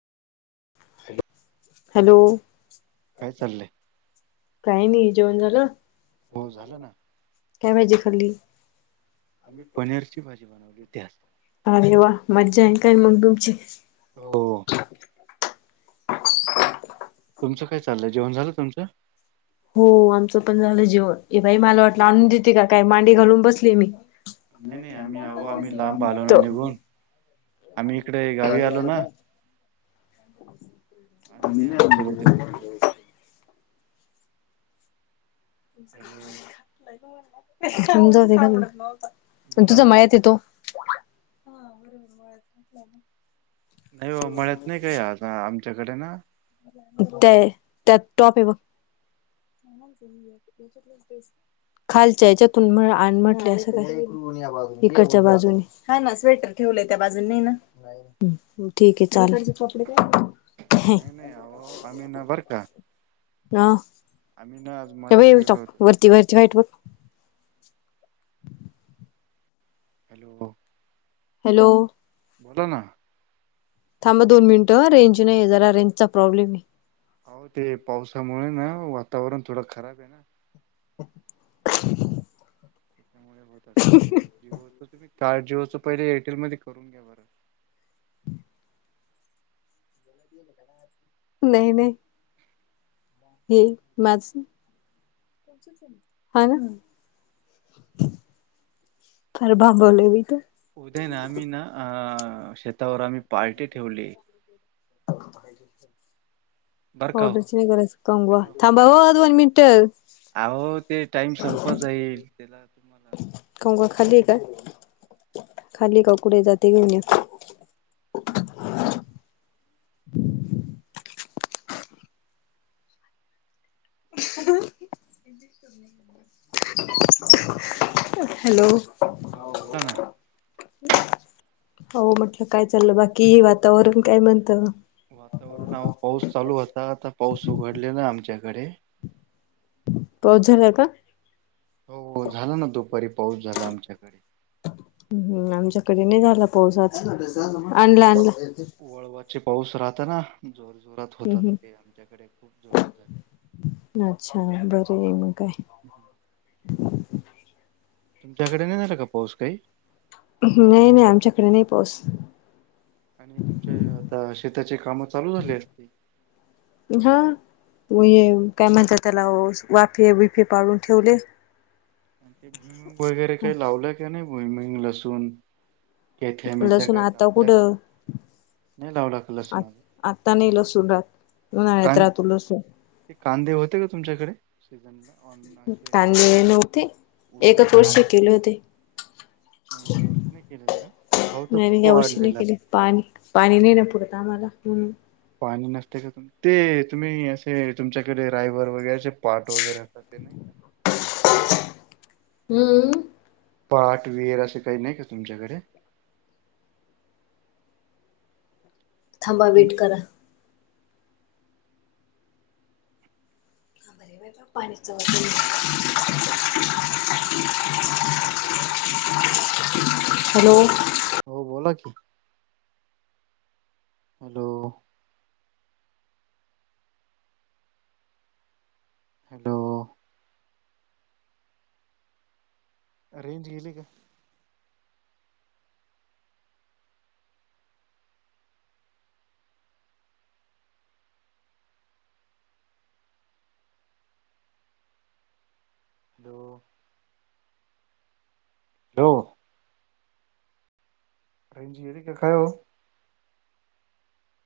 Hello काय चाललंय काही नाही जेवण झालं, हो झालं ना काय भाजी खाल्ली? आम्ही पनीरची भाजी, बनवली होती आज. अरे वा! मज्जा आहे काय मग तुमची, हो, तुमचं काय चाललंय? जेवण झालं तुमचं? [unintelligible] हो, आमचं पण झालं जेवण. ए बाई मला वाटलं आणून देते का काय मांडी घालून बसली मी. नाही, नाही, आम्ही आहो आम्ही लांब आलो ना, निघून आम्ही इकडे गावी आलो ना. आम्ही नाही [unintelligible] तुमच्यावर हॅलो [unintelligible] बोला तुझ ना मायात येतो. [unintelligible] नाही हो, मळ्यात नाही काय, आता आमच्याकडे ना त्या, त्यात टॉप आहे बघ. खालच्या याच्यातून, आण म्हटलं असं काय. इकडच्या बाजून, हा, ना स्वेटर ठेवलंय त्या बाजूनी नाही ना. ठीक आहे चालते. आव आम्ही ना बर का, आम्ही ना मळ्यात गेलो होतो [unintelligible] [unintelligible] हॅलो! हॅलो? बोला ना, थांबा दोन मिनिटं, रेंज नाही आहे. जरा रेंजचा प्रॉब्लेम आहे. अहो ते, पावसामुळेना वातावरण थोडं खराब आहे ना. [unintelligible] त्यामुळे होत असल, ते जिओच तुम्ही कार्ड जिओच पहिले एअरटेल मध्ये करून घ्या बरं. [unintelligible] नाही, नाही, हे, माझ हा, ना, बांबलेवीत उदया, ना आम्ही ना, अ! शेतावर आम्ही पार्टी ठेवली. [unintelligible] बरं का हो. पावडरीचा नाही, गरज कंगवा, हॅलो. थांबव व दोन मिनिटं. अहो, ते टाइम संपत जाईल, त्याला तुम्हाला कंगवा खाली का? खाली का कुड जात घे होऊण ये. हॅलो! हो बोला ना. हो, म्हटलं काय चाललं बाकी, वातावरण काय म्हणत? वातावरण आव पाऊस चालू होता. आता पाऊस उघडले ना आमच्याकडे, पाऊस झालाय का? हो, होझाला ना दुपारी पाऊस झाला आमच्याकडे. हम, आमच्याकडे नाही झाला पाऊस अजून, ते आणलं, व आणलं, वळवाचे पाऊस राहताना, जोर जोरात हम्म होतात, ते आमच्याकडे खूप जोरात झाले, अच्छा, बर आहे मग काय? [unintelligible] तुमच्याकडे नाही, झाला का पाऊस काही? नाही नाही आमच्याकडे नाही पाउस. आणि तुमच्या आता शेताचे कामं चालू झाले. हं. विये काय म्हणतात त्याला वाफे विफे पाडून ठेवले. ते भुमिं वगैरे काही लावलं का नाही भुमिंग, लसून? तेथ मिशा लसूण काही आता कापल्या का नाही नाही लावला कलर. आ आता नाही लसून राहात उन्हाळ्यात कां राहतो लसूण. ते कांदे होते का तुमच्याकडे सीझन ला? कांदे नव्हते उन्हाळे एकच वर्ष केले होते. यावर्षी नाही केले का? ग भाव तर नाही खूप या वर्षी नाही वाढलेला. केले पाणी पाणी नाही ना पुरत आम्हाला म्हणून. पाणी नसते का ते तुम्ही असे तुमच्याकडे रायवर वगैरेचे पार्ट वगैरे आता ते नाही का? हम्म. पाठ विहीर असं काही नाही का तुमच्याकडे? थांबा तुम वेट करा. पाहिणी चत [inaudible] हॅलो! हो, बोला की? हॅलो! हॅलो! अरेंज गेले का? हॅलो! हॅलो! रेंज गेली की काय हो?